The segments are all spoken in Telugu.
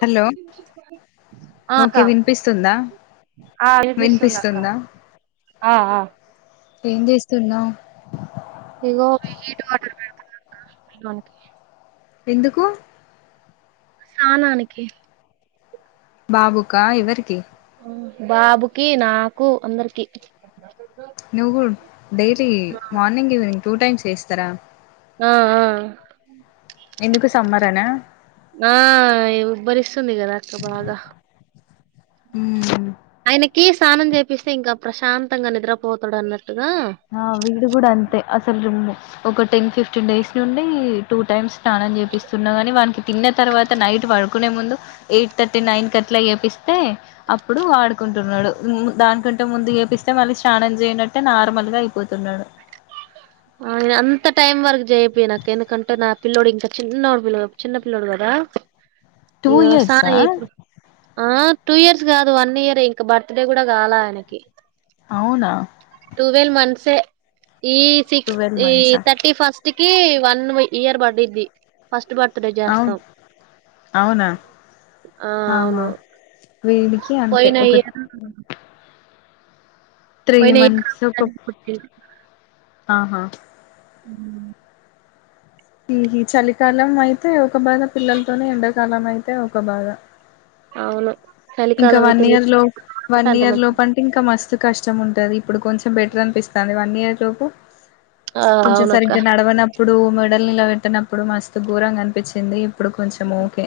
హలో ఆ అక్క ఓకే వినిపిస్తుందా ఆ వినిపిస్తుంది అక్క వినిపిస్తుందా ఆ ఆ ఏం చేస్తున్నావు ఇగో హీట్ వాటర్ పెడుతున్న అక్క పిల్లోనికి ఎందుకు స్నానానికి బాబుకా ఎవరికి బాబుకి నాకు అందరికి నువ్వు daily morning evening two times చేస్తారా ఆ ఆ ఎందుకు సమ్మర్ అనా ఆ ఇబ్బరిస్ తుంది గదా అక్కా బాగ మ్మ్. కి స్నానం చేపిస్తే ఇంకా ప్రశాంతంగా నిద్రపోతాడు అన్నట్ ఆ వీడు గూడా అంతే అసలు రిమ్మూ ఒక టెన్ ఫిఫ్టీన్ డేస్ నుండి టూ టైమ్స్ స్నానం చేపిస్తున్నా కానీ వానికి తిన్న తర్వాత నైట్ పడుకునే ముందు ఎయిట్ థర్టీ నైన్ కి అట్లా ఏపిస్తే ఇప్పుడు ఆడుకుంటున్నాడు దానికంటే ముందు ఏపిస్తే మళ్ళి స్నానం చేయనట్టే నార్మల్ గా అయిపోతున్నాడు ఆ నేను అంత టైం వరకు చేపియ్యను అక్క ఎందుకంటే నా పిల్లోడు ఇంకా చిన్నోడు పిల్ల చిన్న పిల్లోడు కదా టూ ఇగ స్నానం ఇయర్సా జేపిడు ఆ టూ ఇయర్స్ గాదు వన్ ఇయరే ఇంకా బర్త్ డే కూడా కాలా ఆయనకి అవునా ట్టువెల్వ్ మంత్సే ఈ సిక్స్ ట్వెల్వ్ ఈ మంత్సా థర్టీ ఫస్ట్ టికి వన్ ఇయర్ బడ్డిద్ది ఫస్ట్ బర్ అవున్ అవునా ఆ ఆహా అవును వీడికి అంతే పోయిన ఒక ఇయర్ త్రీ పోయిన ఇయర్ మంత్సు రంజాన్ [unintelligible] కి పుట్టిండు ఆహా అవున ఈ హి చలికాలం అయితే ఒక బాధ పిల్లలతోని ఎండాకాలం అయితే ఒక బాధ అవును ఇంకా చలికాలం వన్ అయితే నీ ఇయర్ లోఫ్ వన్ అంత ఇయర్ మంచి లోపు అంటే ఇంకా మస్తు కష్టం ఉంటది ఇప్పుడు కొంచెం బెటర్ అనిపిస్తాంది వన్ ఇయర్ లోపు ఆ కొంచెం అవునక్క సరిగ్గా నడవనప్ ఇప్పుడు మెడల్ ని ఇలా పెట్టినప్పుడు మస్తు ఘరంగా అనిపించింది ఇప్పుడు కొంచెం ఓకే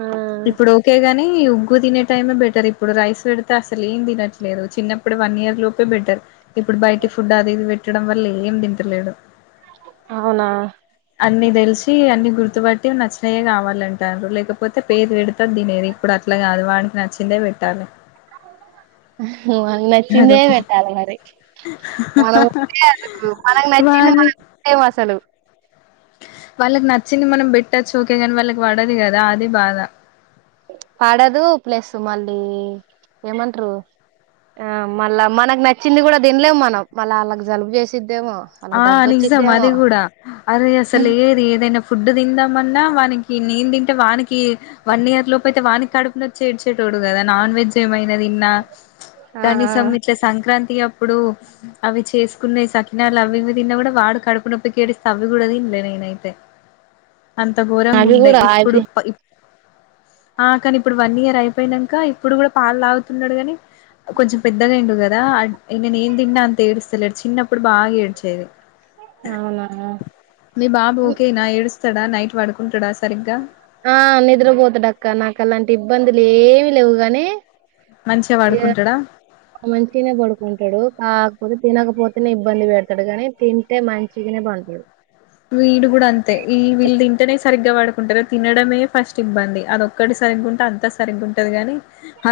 ఆ ఇప్పుడు ఓకేగాన్ కానీ ఉగ్గు తినే టైమే బెటర్ ఇప్పుడు రైస్ పెడితే అసలు ఏం తినట్లేదు చిన్నప్పుడు వన్ ఇయర్ లోపే బెటర్ ఇప్పుడు బయటి ఫుడ్ అది ఇది పెట్టడం వల్ల ఏం దింటలేడు అవునా అన్ని దెలిసి అన్ని గుర్తుపట్టి నచ్చినయే కావాలంటారు లేకపోతే పేరు పెడతంది దీనిది ఇప్పుడు అట్లా కాదు వానికి నచ్చిందే పెట్టాలి అహ వానికి నచ్చిందే అదొక పెట్టాలి మరి వాని [inaudible] అసలు వాళ్ళకి నచ్చింది మనం బెట్టచ్చు ఓకే గానీ వాళ్ళకి పడదు కదా అది బాధ పడదు ప్లస్ మళ్ళీ ఏమంటారు ఆ మళ్ళా మనకు నచ్చింది కూడా దిన్లేమ్ మనం మళ్ళా వాళ్ళకి జలుబు చేసిద్ ఆ నిజం అది గూడా అరే అసలు ఏది ఏదైనా ఫుడ్ తిందామన్నా వానికి నేను తింటే వానికి వన్ ఇయర్ లోపు అయితే వాకి కడుపున వచ్చేడ్చేటోడు కదా నాన్ వెజ్ ఏమైనా దిన్నా ఆ కనీసం ఇట్లే సంక్రాంతి అప్పుడు ఇప్పుడు అవి చేసుకునే సరికి సకినాలు అవి ఇవి తిన్నా కూడా వాడు కడుపు నొప్పికి ఏడిస్త అవి కూడా తినలే నేనయితే అంత ఆ ఘోరంగా ఉండే ఇప్పుడు ఆ కాని ఇప్పుడు వన్ ఇయర్ అయిపోయినాక ఇప్పుడు కూడా పాలు లాగుతున్నాడు కాని కొంచెం పెద్దగా అయ్యిండు కదా నేను ఏం తిన్నా అంత ఏడుస్తలేడు చిన్నప్పుడు బాగా ఏడ్చేది అవునా మీ బాబు ఓకేనా ఏడుస్తాడా నైట్ పడుకుంటాడా అసలు ఆ నిద్రపోతాడు అక్క నాకు అలాంటిది ఇబ్బందులు ఏమి లేవు గాని మంచిగా పడుకుంటాడా ఆ మంచిగనే బడుకుంటాడు ఆ తినకపోతేనే ఇబ్బంది పెడతాడు కానీ తింటే మంచిగానే పడుకుంటాడు వీడు కూడా అంతే ఈ వీళ్ళ తింటనే సరిగ్గా పడుకుంటారు తినడమే ఫస్ట్ ఇబ్బంది అది ఒక్కటి సరిగ్గా ఉంటే అంతా సరిగ్గు ఉంటంది కాని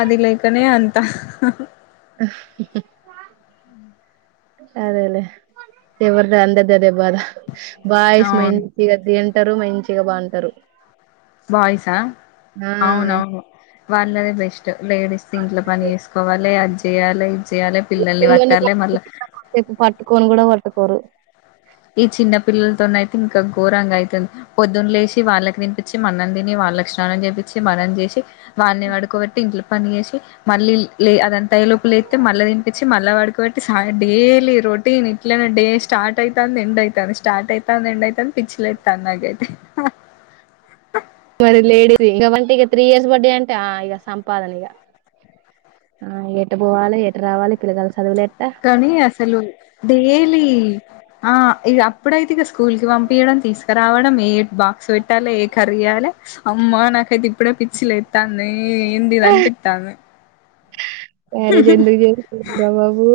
అది లేకనే అంత త హు అరే ఎవరిది వాళ్ళది బాయ్స్ అవును మంచిగా తింటరు మంచిగా ఉంటారు ఇగ పంటరు బాయ్స్ ఆ అవునవును వాళ్ళదే బెస్ట్ లేడీస్ ఇంట్లో పని చేేసుకోవాలి అది చేయాలి చేేయాలై పిల్లల్ని పట్టుకోమంటే కాసేపు పట్టుకోమన్న పట్టుకోరు ఈ చిన్న పిల్లలతోన అయితే ఇంకా ఘోరంగా అయితుంది పొద్దున్న లే సి వాళ్ళకి తనిపించి మనం తిని వాళ్ళకి స్నానం చేపిచి మనం చేసి వాడి పడుకోబెట్టి ఇంట్లో పని వేసి మళ్ళీ లే అదంత తై లోపుల అతే మల్ల తినిపించి మళ్ళ పడుకోబెట్టి కాబట్టి డైలీ రొటీన్ ఇట్ల డే స్టార్ట్ అయితది స్టార్ట్ అయితాంది నేను అయితే స్టార్ట్ అయితే నేను అయితే నాకు పిచ్చి లేస్తుంది మరి లేడీస్ ఇకవంటే ఇక త్రీ ఇయర్స్ బర్డే అంటే ఇక సంపాదన ఇక ఆ ఎటు పోవాలి ఎటు రావాలి పిలగల సదువులు ఎట్లా రావాలి కనీ అసలు డేలీ ఆ ఇక అప్పుడైతే ఇక స్కూల్ కి పంపయడం తీసుకురావడం ఏ బాక్స్ పెట్టాలి ఏ కర్రీ చేయాలి అమ్మ నాకైతే ఇప్పుడే పిచ్చి లేస్తుంది పిచ్చి లేస్తుంది ఇది ఏందనిపిస్తుంది మ్యారేజ్ ఎందుకు చేసుకోకూడదు రా బాబు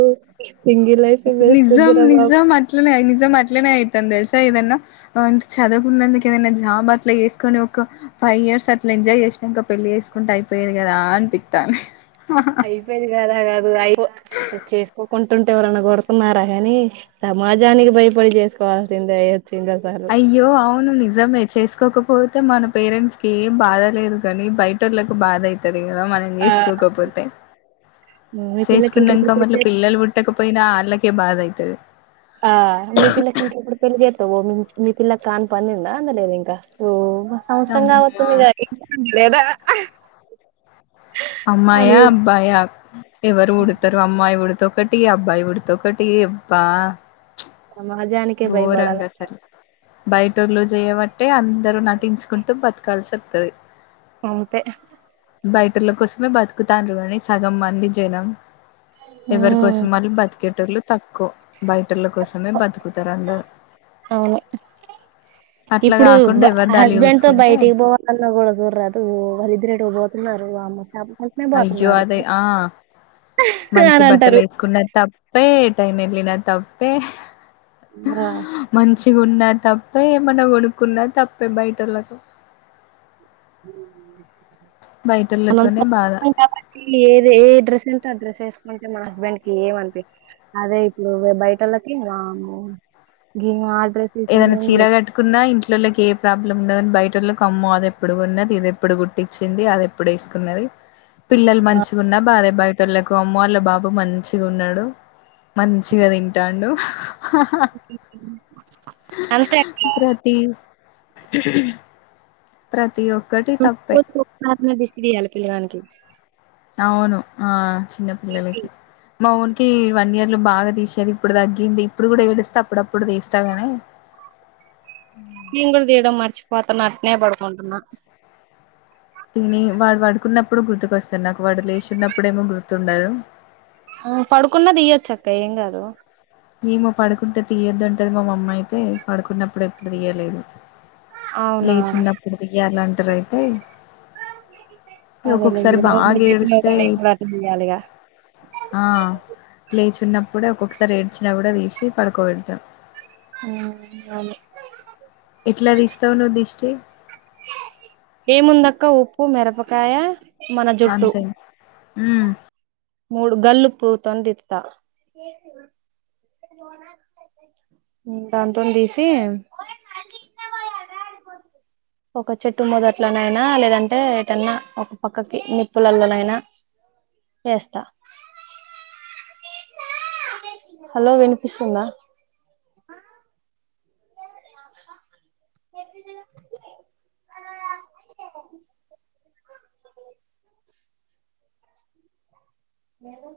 నిజం నిజం అట్లానే అయింది నేనాట్లనే అవుతాను తెలుసా ఏదన్నా చదువుకున్నందుకు ఏదన్నా జాబ్ అట్ల చేేసుకొని ఒక ఫైవ్ ఇయర్స్ అట్లా ఎంజాయ్ చేసినంకా పెళ్లి చేేసుకుంటే అయిపోయేది కదా అనిపిత్తంది అయిపోయేది గాదా రాజు అయిపోవు చేసుకోకుంట అంటే ఎవరన్నా కొడుతున్నారా గాని సమాజానికి భయపడి చేసుకోవాల్సిందే వచ్చింది అసలు అయ్యో అవును నిజం నిజమే చేసుకోకపోతే మన పేరెంట్స్ కి ఏం బాధ లేదు కానీ బయటోళ్ళకు బాధ అయితది అదే గాదా మనం ఆ చేసుకోకపోతే మీ పిల్లకి ఇంకా ఎప్పుడు చేసుకున్నంకా పెళ్లి మల్ల చే పిల్లలు పుట్టకపోయినా ఆళ్ళకే అందుకే బాధ అయితది ఆ మీ పిల్ల కింకా ఎప్పుడు పెళ్లి చేతవ్ ఓ మీ పిల్లాకాన్ప అందిందా అందలేదా ఇంకా సంవత్సరం అమ్మా కావత్తంది ఇగ లేదా అమ్మాయా అని అబ్బాయా ఎవరు పుడుతరో అమ్మాయి పుడుతూ ఒకటి అబ్బాయి పుడితే ఒకటి అబ్బా సమాజానికే భయపడాలా బయటోళ్లు చేయబట్టే అందరూ నటించుకుంటూ బతకాల్సిఅత్తది అంతే బయటోల్ల కోసమే బతుకుతాన్రూ గని సగం మంది జనం ఎవరి కోసం ఉమ్ వాళ్ళు బతికేటోళ్లు తక్కువ బయటోల్ల కోసమే బతుకు అవును అట్లా ఇప్పుడు కాకుండా ఎవరిదాళ్ళు హస్బెండ్ తో చూసుకుంటే బయటికి పోవాలన్నా కూడా చూరరాదు వాళ్లిద్దరూ ఎట్లా ఎవరి నాడుగలే అప్ అయ్యో అదే ఆ మంచి అని బట్టలు అంటారు ఏసుకున్న తప్పే టైమ్ అడిగినా తప్పే ఆ చిగా ఉన్నా తప్పే ఏమన్నా కొనుక్కున్నా తప్పే బయటోళ్ళకు బయటోళ్ళతోనే బాధ ఏది ఏ డ్రెస్ ఎ అ డ్రెస్ ఏసుకుంటే మా హస్బెండ్ కి ఏమనిపించదు అదే ఇప్పుడు బయటోల్లకి వామ్మో గీమే ఆడు ఏదైనా చీర కట్టుకున్నా ఇంట్లోలోకి ఏ ప్రాబ్లం ఉండదని బయట టోల్లకు అమ్మో అది ఎప్పుడు కొన్నది ఇది ఎప్పుడు గుట్టిచ్చింది అది ఎప్పుడు వేసుకున్నది పిల్లలు మంచిగున్న బాధే బయట టోల్లకు అమ్మో వాళ్ళ బాబు మంచిగా ఉన్నడు మంచిగా తింటండు హాహాహా అంతే హ ప్రతి ప్రతి ఒక్ [inaudible] ఇదియ్యాలి పిల్లగానికి అవును ఆ చిన్న పిల్లలకి మావో కి వన్ ఇయర్ లో బాగా తీసేది ఇప్పుడు తగ్గింది ఇప్పుడు కూడా ఏడిస్త అప్పుడప్పుడు తీస్తా గని నేను గుడా తీయడం మర్చిపోతాన్న అట్నే పడుకుంటున్నా తిని వాడు పడుకున్నప్పుడు గుర్తుకస్తది నాకు వాడు లేచిన్నప్పుడు ఏమో గుర్తుండదు ఆ పడుకున్న దీయచ్చక్క ఏం కాదు ఏమో పడుకుంటే తీయొద్దు అంటది మా అమ్మ అయితే పడుకున్నప్పుడు ఎప్పుడు తీయలేదు అవునా లేచున్నప్పుడు దీయలం టరయితే అదే [unintelligible] నేను బాగా గూడ ఏడిస్తే అట్లనే దియాలిగా ఆ లేచి ఉన్నప్పుడే ఒక్కొక్కసారి ఏడ్చినా గుడా తీసి పడుకోబెడతాం ఉమ్ అవును ఎట్లా తీస్తవు నువ్వు దిష్టి. ఏముందక్క ఉప్పు, మిరపకాయ, మన జుట్టు హ్మ్ మూడు గల్లుప్పుతోని తిత్తా దానితోని తీసి ఒక చెట్టు మొదట్లనైనా లేదంటే ఏటన్నా ఒక పక్కకి నిప్పులల్లనైనా ఎస్తా. హలో వినిపిస్తుందా. లేదు